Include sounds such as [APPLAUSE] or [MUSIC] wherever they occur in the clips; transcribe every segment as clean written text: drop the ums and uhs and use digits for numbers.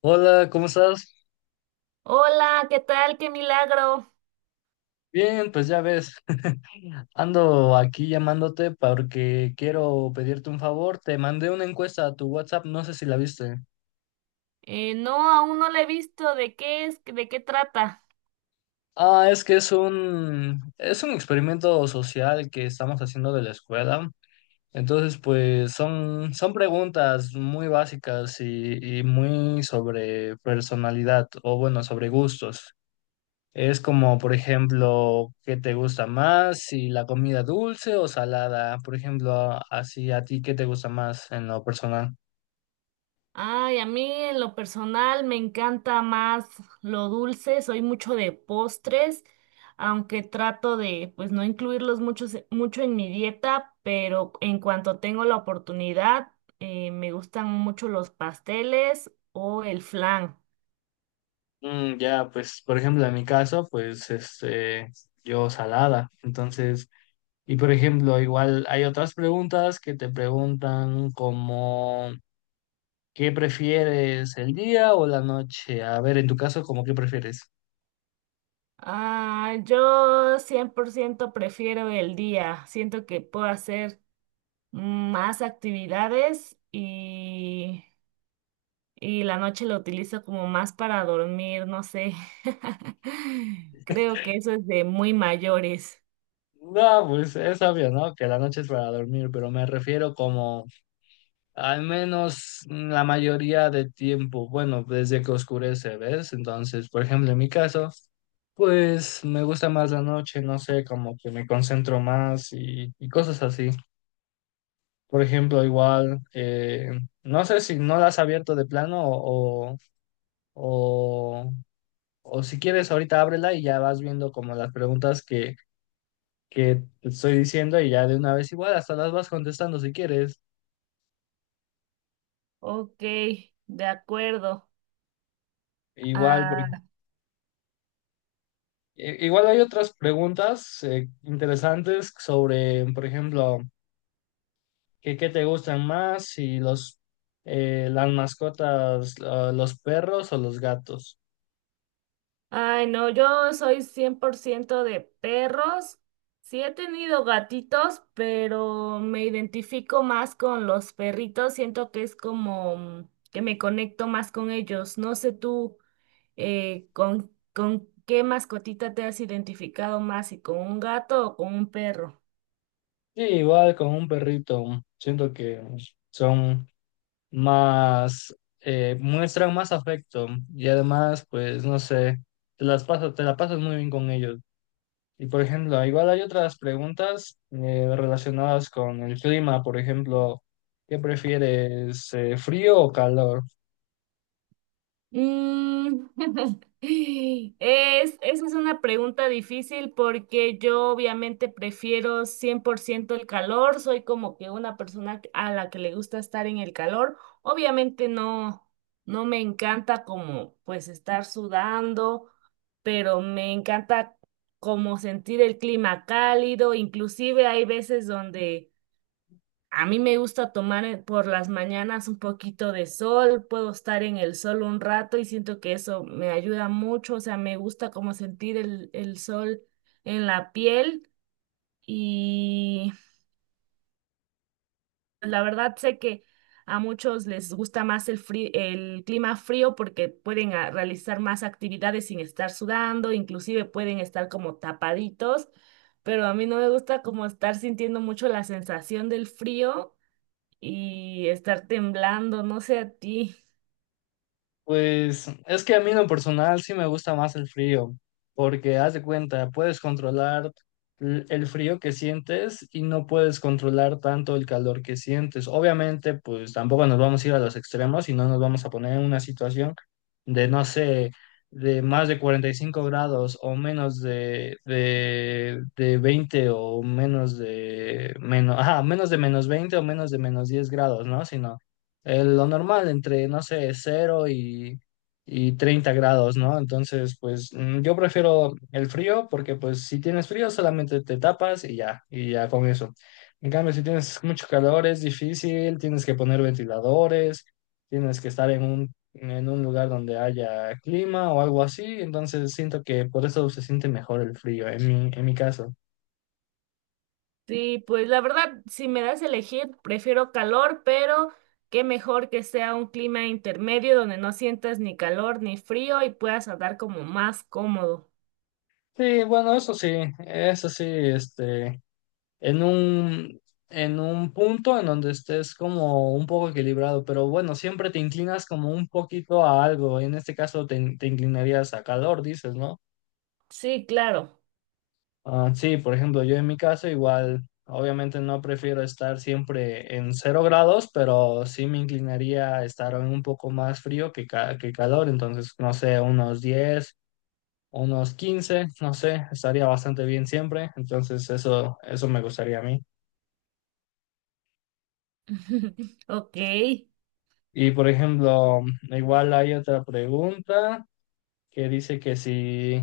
Hola, ¿cómo estás? Hola, ¿qué tal? ¡Qué milagro! Bien, pues ya ves, [LAUGHS] ando aquí llamándote porque quiero pedirte un favor. Te mandé una encuesta a tu WhatsApp, no sé si la viste. No, aún no la he visto. ¿De qué es? ¿De qué trata? Ah, es que es un experimento social que estamos haciendo de la escuela. Entonces, pues son preguntas muy básicas y muy sobre personalidad o bueno, sobre gustos. Es como, por ejemplo, ¿qué te gusta más? Si la comida dulce o salada, por ejemplo, así a ti, ¿qué te gusta más en lo personal? Ay, a mí en lo personal me encanta más lo dulce. Soy mucho de postres, aunque trato de, pues, no incluirlos mucho en mi dieta, pero en cuanto tengo la oportunidad, me gustan mucho los pasteles o el flan. Mm, ya, pues, por ejemplo, en mi caso, pues, yo salada. Entonces, y por ejemplo, igual hay otras preguntas que te preguntan como, ¿qué prefieres, el día o la noche? A ver, en tu caso, cómo, ¿qué prefieres? Ah, yo 100% prefiero el día. Siento que puedo hacer más actividades y la noche lo utilizo como más para dormir, no sé. [LAUGHS] Creo que eso es de muy mayores. No, pues es obvio, ¿no? Que la noche es para dormir, pero me refiero como al menos la mayoría del tiempo, bueno, desde que oscurece, ¿ves? Entonces, por ejemplo, en mi caso, pues me gusta más la noche, no sé, como que me concentro más y cosas así. Por ejemplo, igual, no sé si no la has abierto de plano o, o si quieres, ahorita ábrela y ya vas viendo como las preguntas que te estoy diciendo y ya de una vez igual, hasta las vas contestando si quieres. Ok, de acuerdo. Igual, Ah, Igual hay otras preguntas interesantes sobre, por ejemplo, qué te gustan más? Si las mascotas, los perros o los gatos. Ay, no, yo soy 100% de perros. Sí he tenido gatitos, pero me identifico más con los perritos. Siento que es como mm, que me conecto más con ellos. No sé tú. ¿Con qué mascotita te has identificado más? Y ¿con un gato o con un perro? Sí, igual con un perrito, siento que son más, muestran más afecto y además, pues, no sé, te la pasas muy bien con ellos. Y por ejemplo, igual hay otras preguntas relacionadas con el clima, por ejemplo, ¿qué prefieres, frío o calor? Mm, [LAUGHS] esa es una pregunta difícil porque yo obviamente prefiero 100% el calor, soy como que una persona a la que le gusta estar en el calor. Obviamente no, no me encanta como pues estar sudando, pero me encanta como sentir el clima cálido, inclusive hay veces donde a mí me gusta tomar por las mañanas un poquito de sol, puedo estar en el sol un rato y siento que eso me ayuda mucho, o sea, me gusta como sentir el sol en la piel y la verdad sé que a muchos les gusta más el el clima frío porque pueden realizar más actividades sin estar sudando, inclusive pueden estar como tapaditos, pero a mí no me gusta como estar sintiendo mucho la sensación del frío y estar temblando, no sé a ti. Pues es que a mí en lo personal sí me gusta más el frío, porque haz de cuenta, puedes controlar el frío que sientes y no puedes controlar tanto el calor que sientes. Obviamente, pues tampoco nos vamos a ir a los extremos y no nos vamos a poner en una situación de, no sé, de más de 45 grados o menos de 20 o menos de menos, ajá, menos de -20 o menos de -10 grados, ¿no? Sino lo normal, entre, no sé, cero y 30 grados, ¿no? Entonces, pues yo prefiero el frío porque pues si tienes frío solamente te tapas y ya con eso. En cambio, si tienes mucho calor es difícil, tienes que poner ventiladores, tienes que estar en en un lugar donde haya clima o algo así, entonces siento que por eso se siente mejor el frío en en mi caso. Sí, pues la verdad, si me das a elegir, prefiero calor, pero qué mejor que sea un clima intermedio donde no sientas ni calor ni frío y puedas andar como más cómodo. Sí, bueno, eso sí, en en un punto en donde estés como un poco equilibrado, pero bueno, siempre te inclinas como un poquito a algo. En este caso te inclinarías a calor, dices, ¿no? Sí, claro. Ah, sí, por ejemplo, yo en mi caso igual, obviamente no prefiero estar siempre en 0 grados, pero sí me inclinaría a estar en un poco más frío que calor, entonces, no sé, unos 10, unos 15, no sé, estaría bastante bien siempre, entonces eso me gustaría a mí. [LAUGHS] Ok. Y por ejemplo, igual hay otra pregunta que dice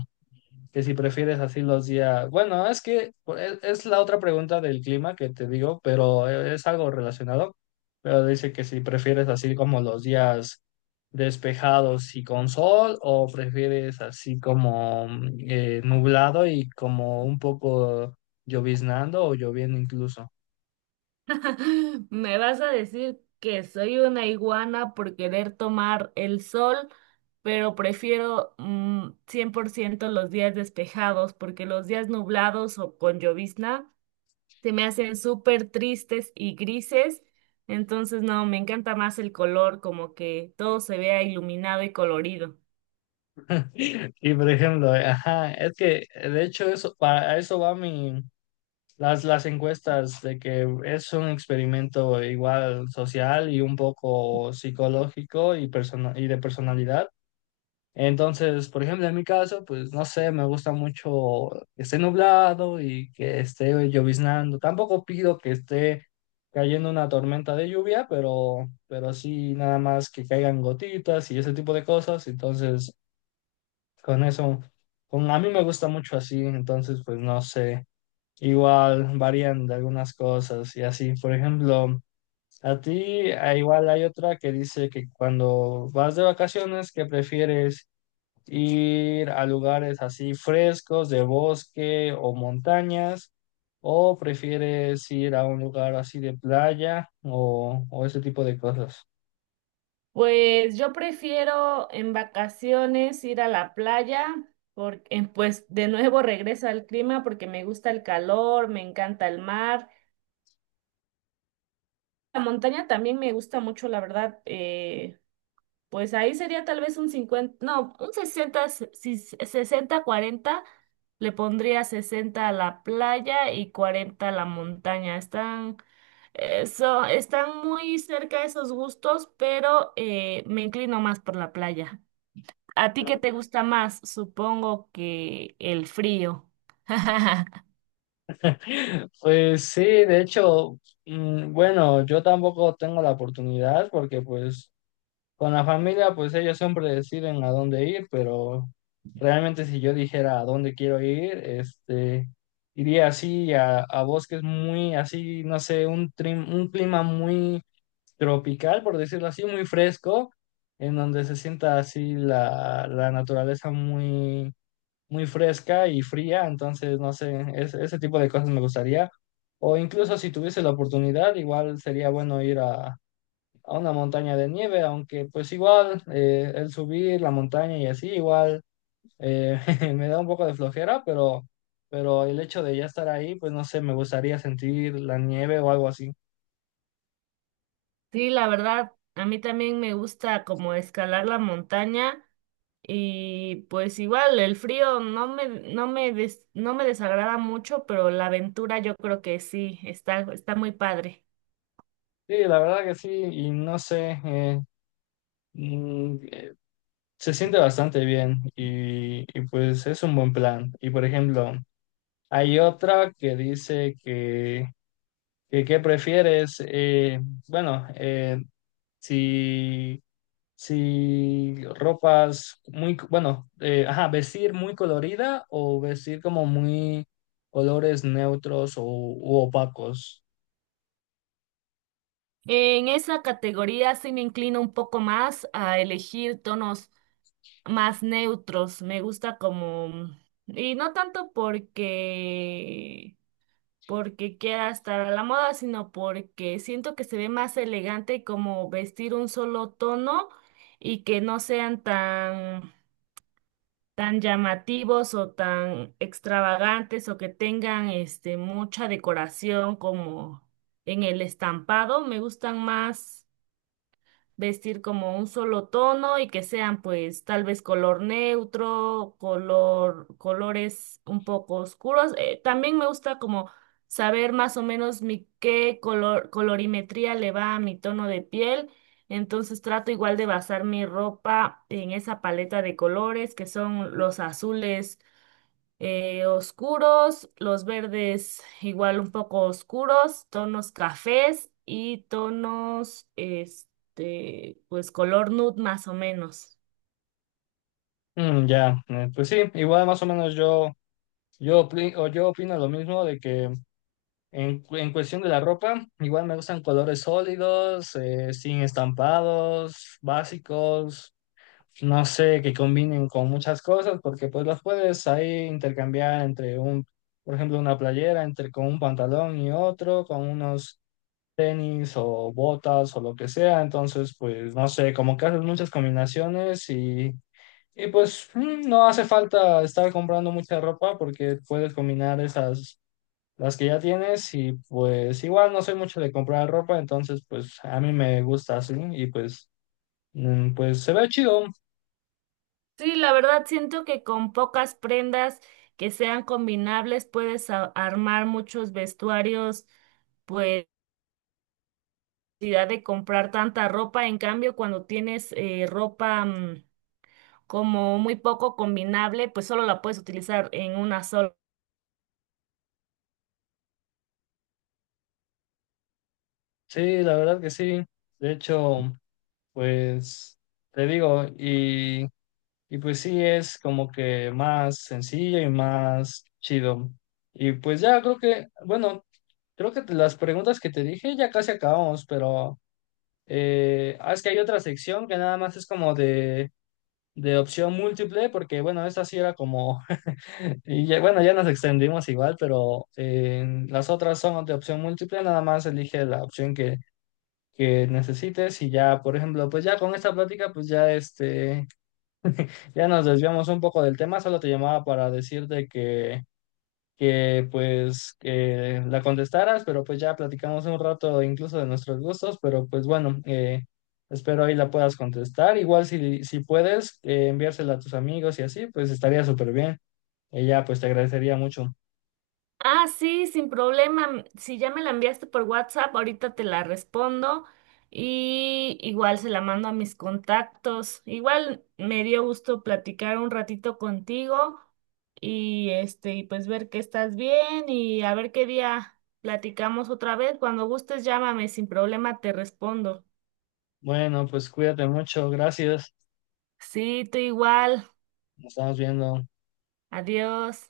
que si prefieres así los días. Bueno, es que es la otra pregunta del clima que te digo, pero es algo relacionado. Pero dice que si prefieres así como los días despejados y con sol, o prefieres así como nublado y como un poco lloviznando o lloviendo incluso. [LAUGHS] ¿Me vas a decir que soy una iguana por querer tomar el sol? Pero prefiero mm, 100% los días despejados porque los días nublados o con llovizna se me hacen súper tristes y grises, entonces no, me encanta más el color, como que todo se vea iluminado y colorido. [LAUGHS] Y por ejemplo, ajá, es que de hecho eso, para a eso va mi. Las encuestas de que es un experimento igual social y un poco psicológico y de personalidad. Entonces, por ejemplo, en mi caso, pues no sé, me gusta mucho que esté nublado y que esté lloviznando. Tampoco pido que esté cayendo una tormenta de lluvia, pero sí nada más que caigan gotitas y ese tipo de cosas. Entonces, con eso, a mí me gusta mucho así. Entonces, pues no sé. Igual varían de algunas cosas y así. Por ejemplo, a ti, igual hay otra que dice que cuando vas de vacaciones que prefieres ir a lugares así frescos, de bosque o montañas, o prefieres ir a un lugar así de playa o ese tipo de cosas. Pues yo prefiero en vacaciones ir a la playa, porque pues de nuevo regreso al clima porque me gusta el calor, me encanta el mar. La montaña también me gusta mucho, la verdad. Pues ahí sería tal vez un 50, no, un 60, 60-40. Le pondría 60 a la playa y 40 a la montaña. Están muy cerca esos gustos, pero me inclino más por la playa. ¿A ti qué te [LAUGHS] gusta más? Supongo que el frío. [LAUGHS] Pues sí, de hecho, bueno, yo tampoco tengo la oportunidad porque pues con la familia, pues ellos siempre deciden a dónde ir, pero realmente si yo dijera a dónde quiero ir, iría así a bosques muy así, no sé, un clima muy tropical, por decirlo así, muy fresco, en donde se sienta así la naturaleza muy, muy fresca y fría, entonces, no sé, ese tipo de cosas me gustaría. O incluso si tuviese la oportunidad, igual sería bueno ir a una montaña de nieve, aunque pues igual el subir la montaña y así igual eh, [LAUGHS] me da un poco de flojera, pero el hecho de ya estar ahí, pues no sé, me gustaría sentir la nieve o algo así. Sí, la verdad, a mí también me gusta como escalar la montaña, y pues igual el frío no me desagrada mucho, pero la aventura yo creo que sí, está muy padre. Sí, la verdad que sí, y no sé, mm, eh, se siente bastante bien y pues es un buen plan. Y por ejemplo, hay otra que dice que, ¿qué prefieres? Bueno, si si ropas muy, bueno, ajá, vestir muy colorida o vestir como muy colores neutros o u opacos. En esa categoría sí me inclino un poco más a elegir tonos más neutros. Me gusta como, y no tanto porque, porque quiera estar a la moda, sino porque siento que se ve más elegante como vestir un solo tono y que no sean tan llamativos o tan extravagantes o que tengan este mucha decoración como en el estampado, me gustan más vestir como un solo tono y que sean pues tal vez color neutro, color, colores un poco oscuros. También me gusta como saber más o menos mi qué color, colorimetría le va a mi tono de piel. Entonces trato igual de basar mi ropa en esa paleta de colores que son los azules oscuros, los verdes igual un poco oscuros, tonos cafés y tonos, este, pues color nude más o menos. Mm, ya, pues sí, igual más o menos yo, yo, opri- o yo opino lo mismo de que en cuestión de la ropa, igual me gustan colores sólidos, sin estampados, básicos. No sé, que combinen con muchas cosas, porque pues las puedes ahí intercambiar entre un, por ejemplo, una playera, entre con un pantalón y otro, con unos tenis o botas o lo que sea. Entonces, pues no sé, como que haces muchas combinaciones y pues no hace falta estar comprando mucha ropa porque puedes combinar esas. Las que ya tienes y pues igual no soy mucho de comprar ropa, entonces pues a mí me gusta así y pues pues se ve chido. Sí, la verdad siento que con pocas prendas que sean combinables puedes armar muchos vestuarios, pues, sin necesidad de comprar tanta ropa. En cambio, cuando tienes ropa mm, como muy poco combinable, pues solo la puedes utilizar en una sola. Sí, la verdad que sí. De hecho, pues te digo, y pues sí es como que más sencillo y más chido. Y pues ya creo que, bueno, creo que las preguntas que te dije ya casi acabamos, pero es que hay otra sección que nada más es como de opción múltiple, porque bueno, esta sí era como, [LAUGHS] bueno, ya nos extendimos igual, pero las otras son de opción múltiple, nada más elige la opción que necesites y ya, por ejemplo, pues ya con esta plática, pues ya ya nos desviamos un poco del tema, solo te llamaba para decirte que pues que la contestaras, pero pues ya platicamos un rato incluso de nuestros gustos, pero pues bueno, espero ahí la puedas contestar, igual si puedes enviársela a tus amigos y así, pues estaría súper bien, ella pues te agradecería mucho. Ah, sí, sin problema. Si ya me la enviaste por WhatsApp, ahorita te la respondo y igual se la mando a mis contactos. Igual me dio gusto platicar un ratito contigo y este, y pues ver que estás bien y a ver qué día platicamos otra vez. Cuando gustes, llámame, sin problema te respondo. Bueno, pues cuídate mucho, gracias, Sí, tú igual. nos estamos viendo. Adiós.